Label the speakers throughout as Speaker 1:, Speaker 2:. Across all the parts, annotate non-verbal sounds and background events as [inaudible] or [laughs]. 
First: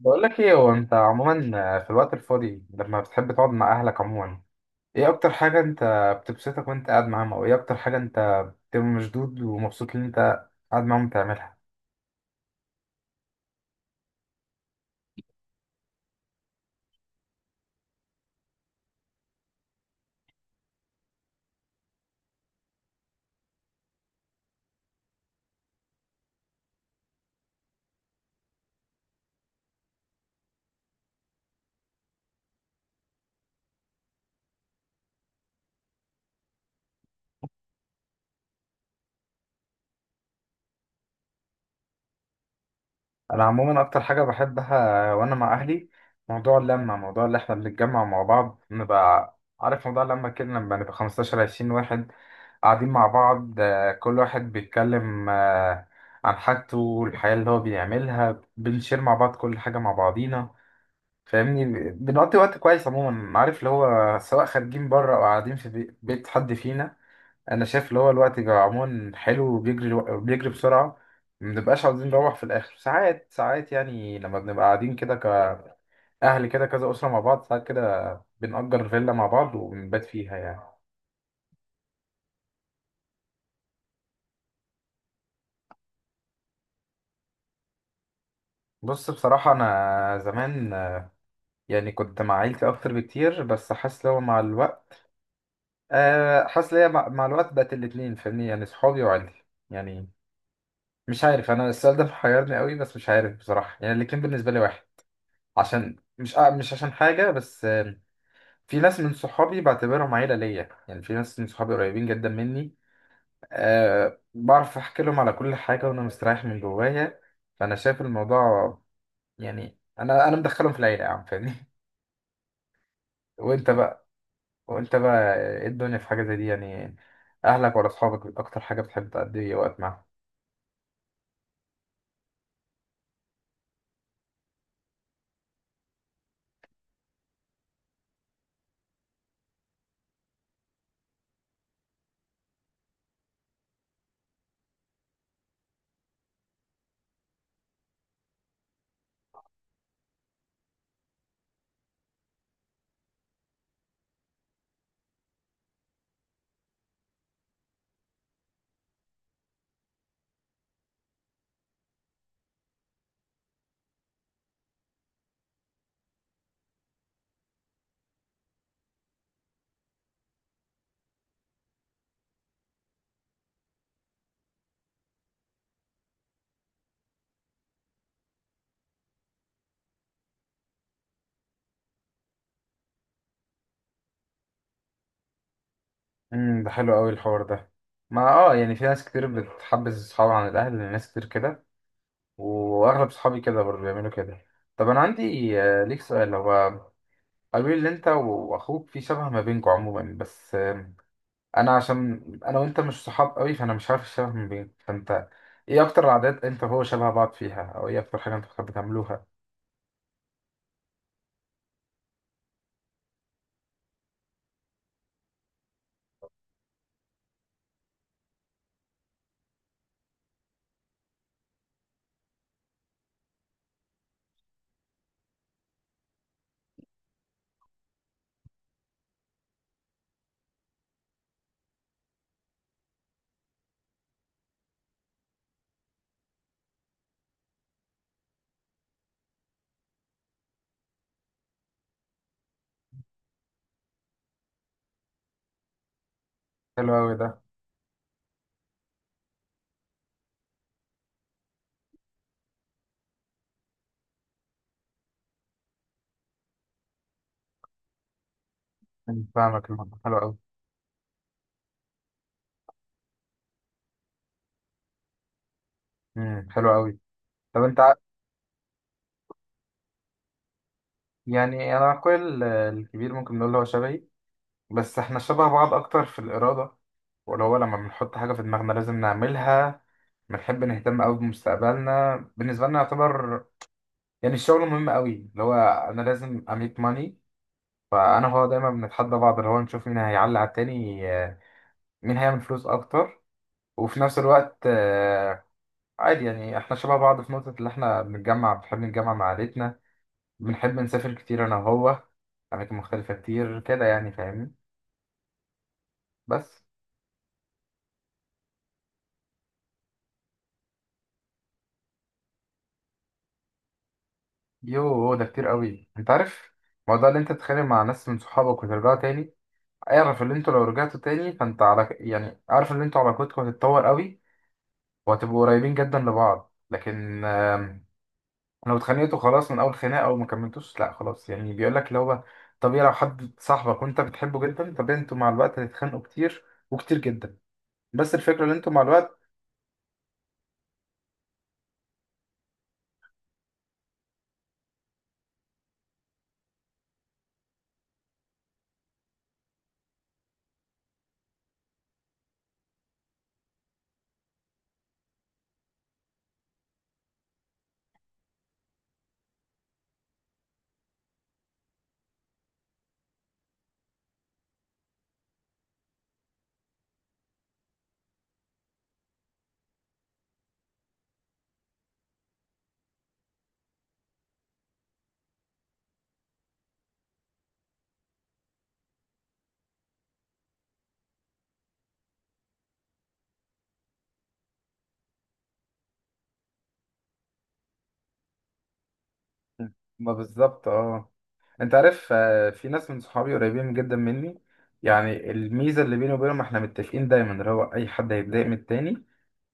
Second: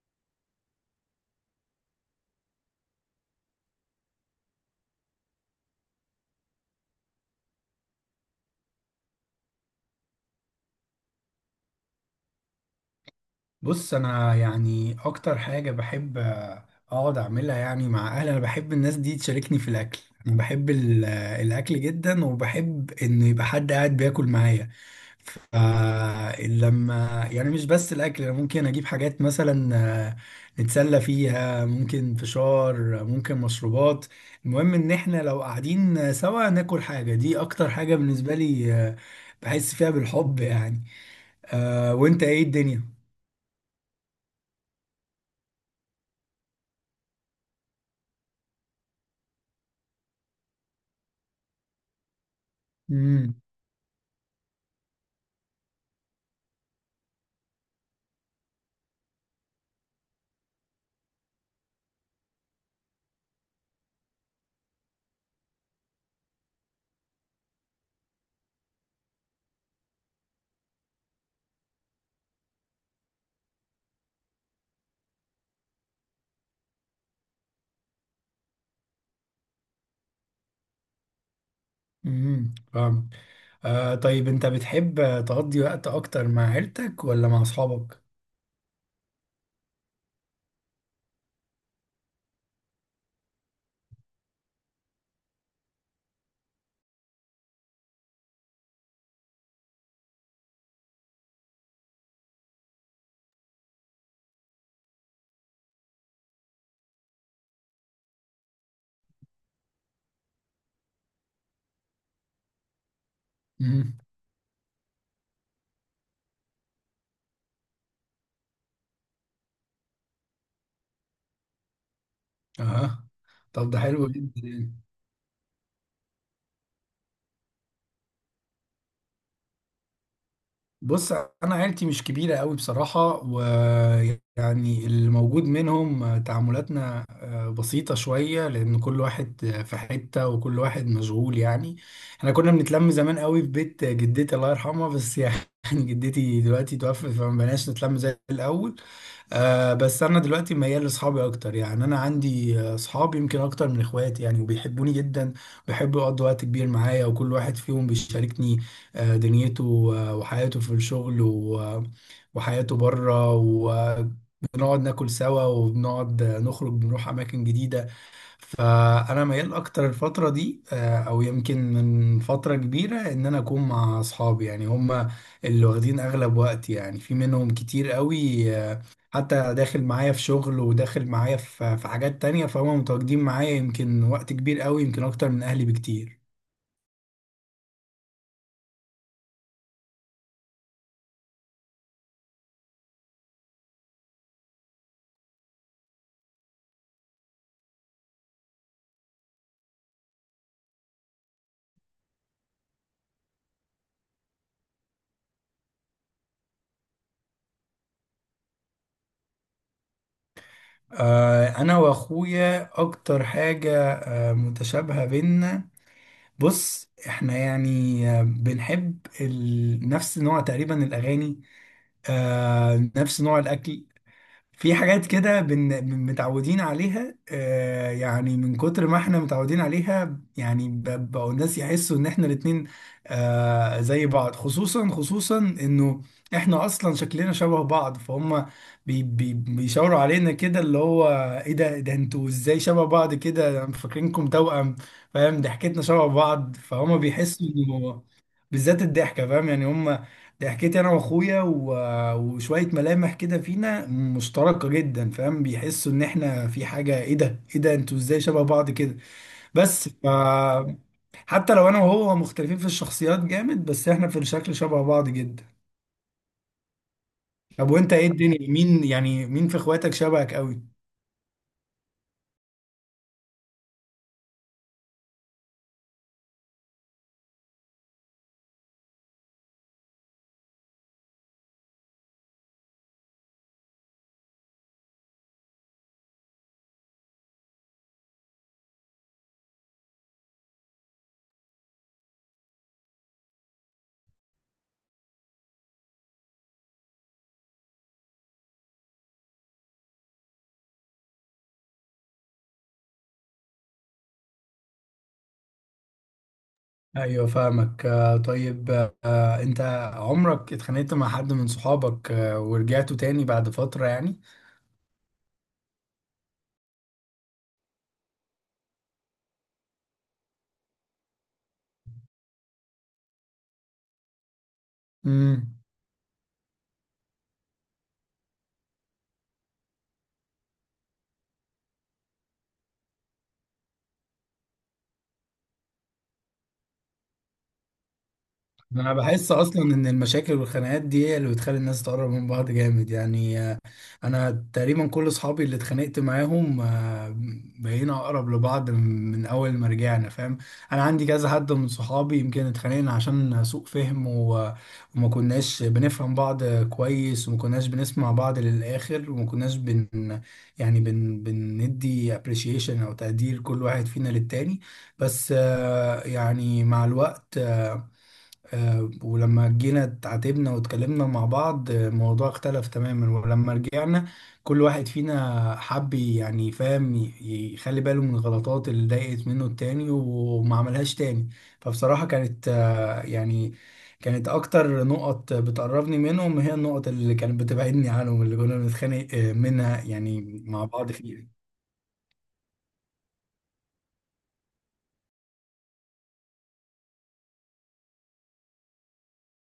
Speaker 1: بقول لك ايه، هو انت عموما في الوقت الفاضي لما بتحب تقعد مع اهلك عموما، ايه اكتر حاجة انت بتبسطك وانت قاعد معاهم؟ او ايه اكتر حاجة انت بتبقى مشدود ومبسوط ان انت قاعد معاهم بتعملها؟
Speaker 2: بص، انا يعني اكتر حاجه بحب اقعد اعملها، يعني مع اهلي. انا بحب الناس دي تشاركني في الاكل. انا بحب الاكل جدا، وبحب ان يبقى حد قاعد بياكل معايا. فلما يعني مش بس الاكل، انا ممكن اجيب حاجات مثلا آه، نتسلى فيها، ممكن فشار، ممكن مشروبات. المهم ان احنا لو قاعدين سوا ناكل حاجه، دي اكتر حاجه بالنسبه لي. بحس فيها بالحب يعني. وانت ايه الدنيا؟
Speaker 1: انا عموما اكتر حاجة بحبها وانا مع اهلي موضوع اللمة، موضوع اللي احنا بنتجمع مع بعض، نبقى عارف موضوع اللمة كده لما نبقى 15 20 واحد قاعدين مع
Speaker 2: مم.
Speaker 1: بعض. كل واحد بيتكلم عن حاجته، الحياة اللي هو بيعملها، بنشير مع بعض كل حاجة مع بعضينا، فاهمني. بنقضي وقت كويس عموما، عارف اللي هو، سواء خارجين بره او قاعدين في بيت حد فينا. انا شايف اللي هو الوقت بيبقى عموما حلو وبيجري بيجري بسرعه، ما بنبقاش عاوزين نروح في الاخر. ساعات ساعات يعني لما بنبقى قاعدين كده كاهل كده كذا اسره مع بعض، ساعات كده بنأجر فيلا مع بعض وبنبات فيها يعني.
Speaker 2: امم، فاهم. طيب، انت بتحب تقضي وقت اكتر مع عيلتك ولا مع اصحابك؟
Speaker 1: بص بصراحه، انا زمان يعني كنت مع عيلتي اكتر بكتير، بس حاسس اللي هو مع الوقت، حاسس ليا مع الوقت بقت الاتنين، فاهمني؟ يعني صحابي وعيلتي يعني، مش عارف، انا السؤال ده محيرني قوي، بس مش عارف بصراحه. يعني الاتنين بالنسبه لي واحد، عشان مش مش عشان حاجه، بس في ناس من صحابي بعتبرهم عيله ليا، يعني في ناس من صحابي قريبين جدا مني،
Speaker 2: امم.
Speaker 1: بعرف احكي لهم على كل حاجه وانا مستريح من جوايا. فانا شايف الموضوع يعني، انا مدخلهم في العيله يا عم، فاهمني.
Speaker 2: اه.
Speaker 1: [laughs] وانت
Speaker 2: طب ده
Speaker 1: بقى،
Speaker 2: حلو جدا يعني.
Speaker 1: وانت بقى ايه الدنيا في حاجه زي دي يعني، اهلك ولا اصحابك اكتر حاجه بتحب تقضي وقت معاهم؟
Speaker 2: بص، انا عيلتي مش كبيره قوي بصراحه. ويعني اللي موجود منهم، تعاملاتنا بسيطه شويه، لان كل واحد في حته وكل واحد مشغول يعني. احنا كنا بنتلم زمان قوي في بيت جدتي، الله يرحمها، بس يعني [laughs] جدتي دلوقتي توفت، فما بقناش نتلم زي الاول. بس انا دلوقتي ميال لاصحابي اكتر، يعني انا عندي اصحاب يمكن اكتر من اخواتي يعني، وبيحبوني جدا، بيحبوا يقضوا وقت كبير معايا، وكل واحد فيهم بيشاركني دنيته وحياته في الشغل وحياته بره، وبنقعد ناكل سوا، وبنقعد نخرج، بنروح اماكن جديدة. فانا ميال اكتر الفتره دي، او يمكن من فتره كبيره، ان انا اكون مع اصحابي، يعني هم اللي واخدين اغلب وقتي، يعني في منهم كتير قوي، حتى داخل معايا في شغل، وداخل معايا في حاجات تانية، فهم متواجدين معايا يمكن وقت كبير قوي، يمكن اكتر من اهلي بكتير.
Speaker 1: امم، ده حلو قوي الحوار ده. ما اه يعني، في ناس كتير بتحبس صحابها عن الاهل، ناس كتير كده، واغلب صحابي كده برضه بيعملوا كده. طب انا عندي ليك سؤال. هو قالوا لي ان انت واخوك في شبه ما بينكم عموما، بس انا عشان انا وانت مش صحاب قوي، فانا مش عارف الشبه ما بينكم، فانت ايه اكتر العادات انت وهو شبه بعض فيها؟ او ايه اكتر حاجه انتوا بتحبوا تعملوها؟
Speaker 2: انا واخويا اكتر حاجه متشابهه بينا. بص، احنا يعني بنحب نفس نوع تقريبا الاغاني، نفس نوع الاكل. في حاجات كده متعودين عليها، يعني من كتر ما احنا متعودين عليها يعني بقوا الناس يحسوا ان احنا الاتنين زي بعض، خصوصا خصوصا انه احنا اصلا شكلنا شبه بعض، فهم بيشاوروا علينا كده، اللي هو ايه ده، إيه ده، انتوا ازاي شبه بعض كده؟ أنا فاكرينكم توأم، فاهم. ضحكتنا شبه بعض،
Speaker 1: حلو
Speaker 2: فهم
Speaker 1: قوي ده.
Speaker 2: بيحسوا انه، بالذات الضحكة، فاهم يعني هم دي. حكيت انا واخويا وشويه ملامح كده فينا مشتركه جدا، فاهم؟ بيحسوا ان احنا في حاجه، ايه ده، ايه ده، انتوا ازاي شبه بعض كده؟
Speaker 1: أمم، فاهمك،
Speaker 2: بس
Speaker 1: الموضوع حلو قوي.
Speaker 2: حتى لو انا وهو مختلفين في الشخصيات جامد، بس احنا في الشكل شبه بعض جدا.
Speaker 1: حلو قوي. طب
Speaker 2: طب
Speaker 1: انت
Speaker 2: وانت ايه الدنيا، مين يعني، مين في اخواتك شبهك قوي؟
Speaker 1: يعني انا اخويا الكبير ممكن نقول هو شبهي، بس احنا شبه بعض اكتر في الإرادة، ولا هو لما بنحط حاجة في دماغنا لازم نعملها. بنحب نهتم قوي بمستقبلنا، بالنسبة لنا يعتبر يعني الشغل مهم قوي، اللي هو انا لازم اميك ماني. فانا هو دايما بنتحدى بعض اللي هو نشوف مين هيعلي على التاني، مين هيعمل فلوس اكتر. وفي نفس الوقت عادي، يعني احنا شبه بعض في نقطة اللي احنا بنتجمع، بنحب نتجمع مع عائلتنا، بنحب نسافر كتير انا وهو اماكن مختلفة كتير كده، يعني فاهمني، بس.
Speaker 2: ايوه فاهمك. طيب، انت عمرك اتخانقت مع حد من صحابك ورجعتوا تاني بعد فتره يعني؟
Speaker 1: يوه، ده كتير قوي انت عارف، موضوع اللي انت تتخانق مع ناس من صحابك وترجعوا تاني. اعرف اللي انتوا لو رجعتوا تاني، فانت على يعني اعرف ان انتوا علاقتكم هتتطور قوي وهتبقوا
Speaker 2: امم.
Speaker 1: قريبين جدا لبعض، لكن لو اتخانقتوا خلاص من اول خناقه او ما كملتوش، لا خلاص يعني، بيقول لك اللي هو طبيعي لو حد صاحبك وانت بتحبه جدا طبيعي انتوا مع الوقت هتتخانقوا كتير وكتير جدا، بس الفكره ان انتوا مع
Speaker 2: انا
Speaker 1: الوقت.
Speaker 2: بحس اصلا ان المشاكل والخناقات دي هي اللي بتخلي الناس تقرب من بعض جامد يعني. انا تقريبا كل اصحابي اللي اتخانقت معاهم، بقينا اقرب لبعض من اول ما رجعنا، فاهم. انا عندي كذا حد من صحابي يمكن اتخانقنا عشان سوء فهم، وما كناش بنفهم بعض كويس، وما كناش بنسمع بعض للاخر، وما كناش يعني بندي appreciation او تقدير كل واحد فينا للتاني. بس يعني مع الوقت، ولما جينا اتعاتبنا واتكلمنا مع بعض، الموضوع اختلف تماما. ولما رجعنا، كل واحد فينا حب يعني، فاهم، يخلي باله من الغلطات اللي ضايقت منه التاني وما عملهاش تاني. فبصراحة كانت يعني كانت أكتر نقط بتقربني منهم هي النقط اللي كانت بتبعدني عنهم، اللي كنا بنتخانق منها
Speaker 1: ما
Speaker 2: يعني مع
Speaker 1: بالظبط،
Speaker 2: بعض
Speaker 1: اه. انت عارف، في ناس من صحابي قريبين جدا مني، يعني الميزه اللي بيني وبينهم احنا متفقين دايما اللي هو اي حد هيتضايق من التاني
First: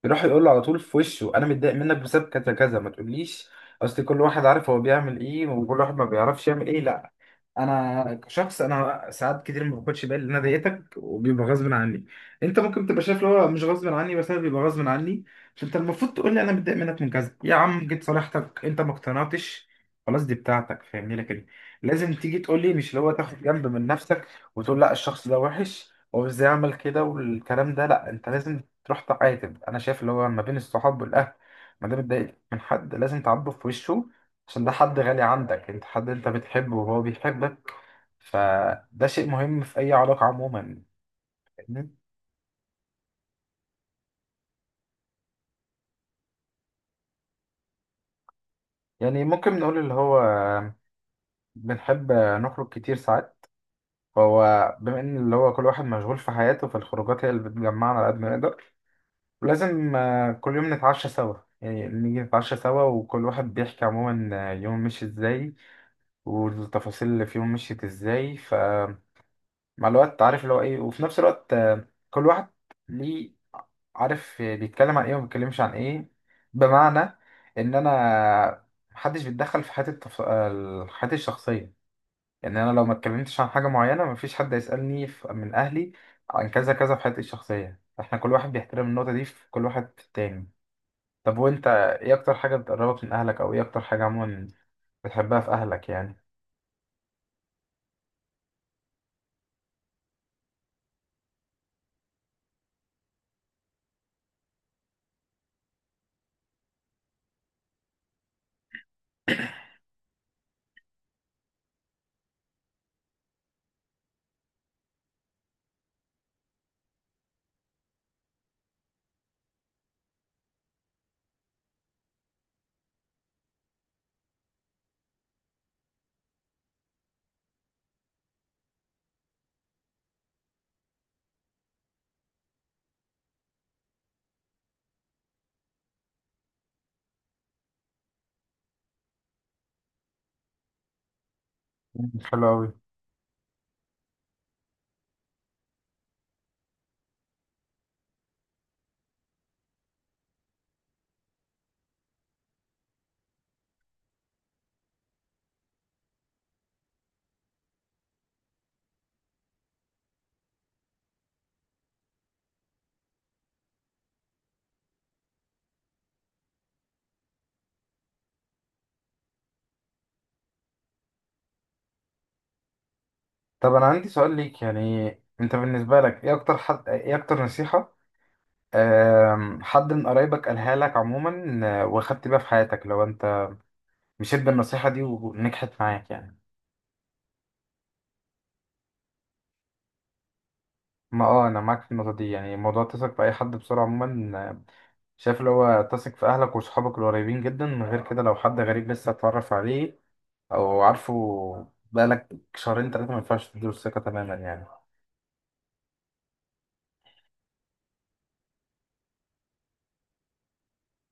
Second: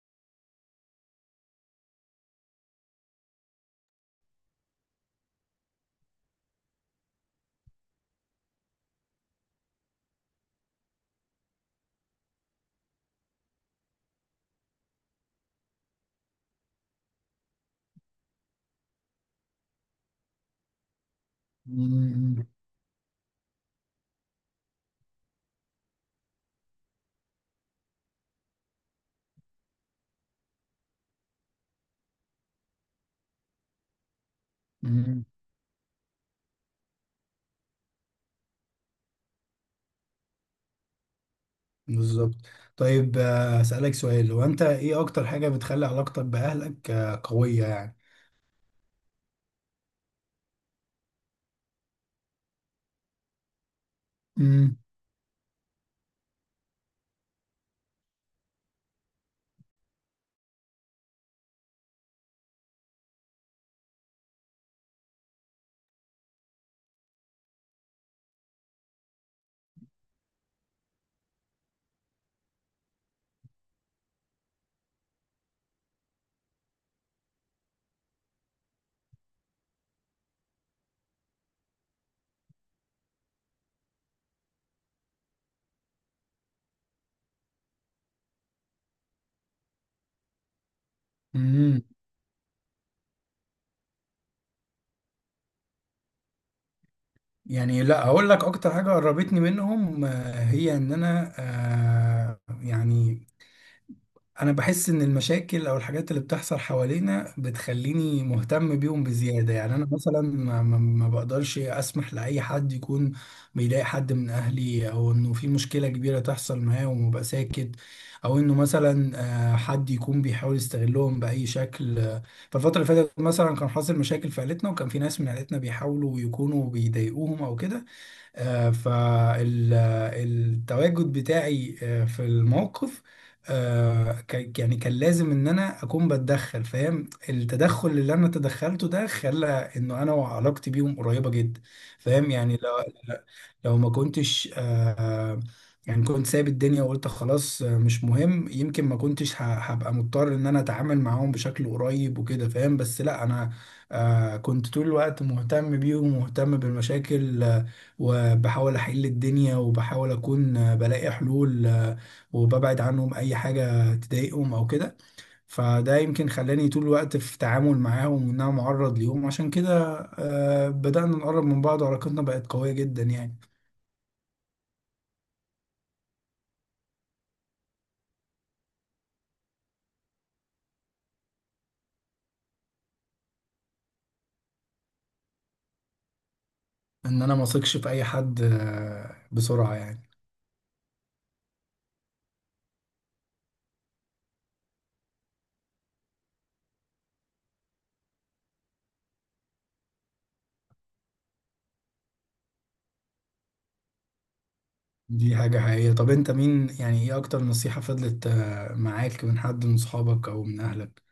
Speaker 1: يروح يقول له على طول في وشه انا متضايق منك بسبب كذا كذا. ما تقوليش اصل كل واحد عارف هو بيعمل ايه وكل واحد ما بيعرفش يعمل ايه، لا. انا كشخص انا ساعات كتير ما باخدش بالي ان انا ضايقتك، وبيبقى غصب عني. انت ممكن تبقى شايف اللي هو مش غصب عني، بس انا بيبقى غصب عني. فانت المفروض تقول لي انا متضايق منك من كذا يا عم. جيت صالحتك انت ما اقتنعتش، خلاص دي بتاعتك فاهمني، لكن لازم تيجي
Speaker 2: فيها.
Speaker 1: تقول لي، مش اللي هو تاخد جنب من نفسك وتقول لا الشخص ده وحش، هو ازاي عمل كده والكلام ده، لا انت لازم تروح تعاتب. انا شايف اللي هو ما بين الصحاب والاهل، ما دام اتضايقت من حد لازم تعاتبه في وشه، عشان ده حد غالي عندك، انت حد انت بتحبه وهو بيحبك، فده شيء مهم في اي علاقة عموما، فاهمني؟
Speaker 2: بالظبط. طيب، أسألك سؤال، هو أنت إيه أكتر حاجة بتخلي علاقتك بأهلك قوية يعني؟
Speaker 1: يعني ممكن نقول اللي هو بنحب نخرج كتير ساعات، فهو
Speaker 2: امم.
Speaker 1: بما ان اللي هو كل واحد مشغول في حياته، فالخروجات هي اللي بتجمعنا على قد ما نقدر. ولازم كل يوم نتعشى سوا، يعني نيجي نتعشى سوا وكل واحد بيحكي عموما يوم مشي ازاي والتفاصيل اللي فيهم مشيت ازاي. فمع الوقت عارف اللي هو ايه، وفي نفس الوقت كل واحد ليه عارف بيتكلم عن ايه وما بيتكلمش عن ايه. بمعنى ان انا محدش بيتدخل في حياتي التف... آه، حياتي الشخصية. يعني انا لو ما اتكلمتش عن حاجة معينة مفيش حد يسألني من اهلي عن كذا كذا في حياتي الشخصية، احنا كل واحد بيحترم النقطة دي في كل واحد في التاني. طب وانت
Speaker 2: امم.
Speaker 1: ايه اكتر حاجة بتقربك من اهلك؟ او ايه اكتر حاجة عموما بتحبها في اهلك يعني؟
Speaker 2: يعني لا اقول لك، اكتر حاجه قربتني منهم، هي ان انا، يعني انا بحس ان المشاكل او الحاجات اللي بتحصل حوالينا بتخليني مهتم بيهم بزيادة. يعني انا مثلا ما بقدرش اسمح لاي حد يكون بيضايق حد من اهلي، او انه في مشكلة كبيرة تحصل معاه ومبقى ساكت، او انه مثلا حد يكون بيحاول يستغلهم باي شكل. فالفترة اللي فاتت مثلا كان حاصل مشاكل في عيلتنا، وكان في ناس من عيلتنا بيحاولوا يكونوا بيضايقوهم او كده. فالتواجد بتاعي في الموقف، يعني كان لازم ان انا اكون بتدخل، فاهم. التدخل اللي انا تدخلته ده خلى انه انا وعلاقتي بيهم قريبة جدا، فاهم؟
Speaker 1: حلو
Speaker 2: يعني
Speaker 1: أوي.
Speaker 2: لو ما كنتش، يعني كنت سايب الدنيا وقلت خلاص، مش مهم، يمكن ما كنتش هبقى مضطر ان انا اتعامل معاهم بشكل قريب وكده، فاهم. بس لا، انا كنت طول الوقت مهتم بيهم ومهتم بالمشاكل، وبحاول احل الدنيا، وبحاول اكون بلاقي حلول، وببعد عنهم اي حاجة تضايقهم او كده. فده يمكن خلاني طول الوقت في تعامل معاهم، وان انا معرض ليهم، عشان كده بدأنا نقرب من بعض وعلاقتنا بقت قوية جدا يعني.
Speaker 1: طب انا عندي سؤال ليك يعني، انت بالنسبه لك ايه اكتر حد، ايه اكتر نصيحه حد من قرايبك قالها لك عموما واخدت بيها في حياتك، لو انت مشيت بالنصيحه دي ونجحت معاك يعني؟
Speaker 2: ان انا ما اثقش في اي حد بسرعة يعني.
Speaker 1: ما اه، انا معاك في النقطه دي، يعني موضوع تثق في اي حد بسرعه عموما شايف اللي هو تثق في اهلك وصحابك القريبين جدا من غير كده. لو حد غريب لسه اتعرف عليه او عارفه بقالك شهرين 3، ما ينفعش تديله الثقه تماما يعني.
Speaker 2: دي حاجة حقيقية. طب انت مين يعني، ايه اكتر نصيحة فضلت معاك من حد من صحابك او من اهلك؟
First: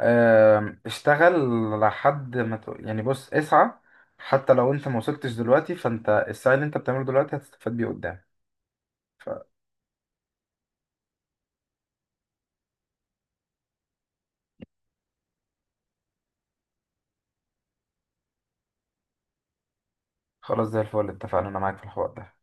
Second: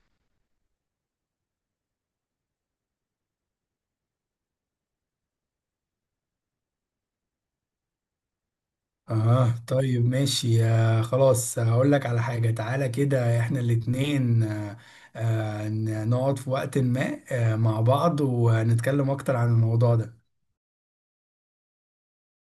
Speaker 1: آم، اشتغل لحد ما يعني بص اسعى، حتى لو انت ما وصلتش دلوقتي، فانت السعي اللي انت بتعمله دلوقتي هتستفاد بيه قدام.
Speaker 2: اه طيب، ماشي. خلاص، هقول لك على حاجة، تعالى كده احنا الاتنين، آه، نقعد في وقت ما مع بعض ونتكلم اكتر عن الموضوع ده.
Speaker 1: فخلاص زي الفل، اتفقنا، انا معاك في الحوار ده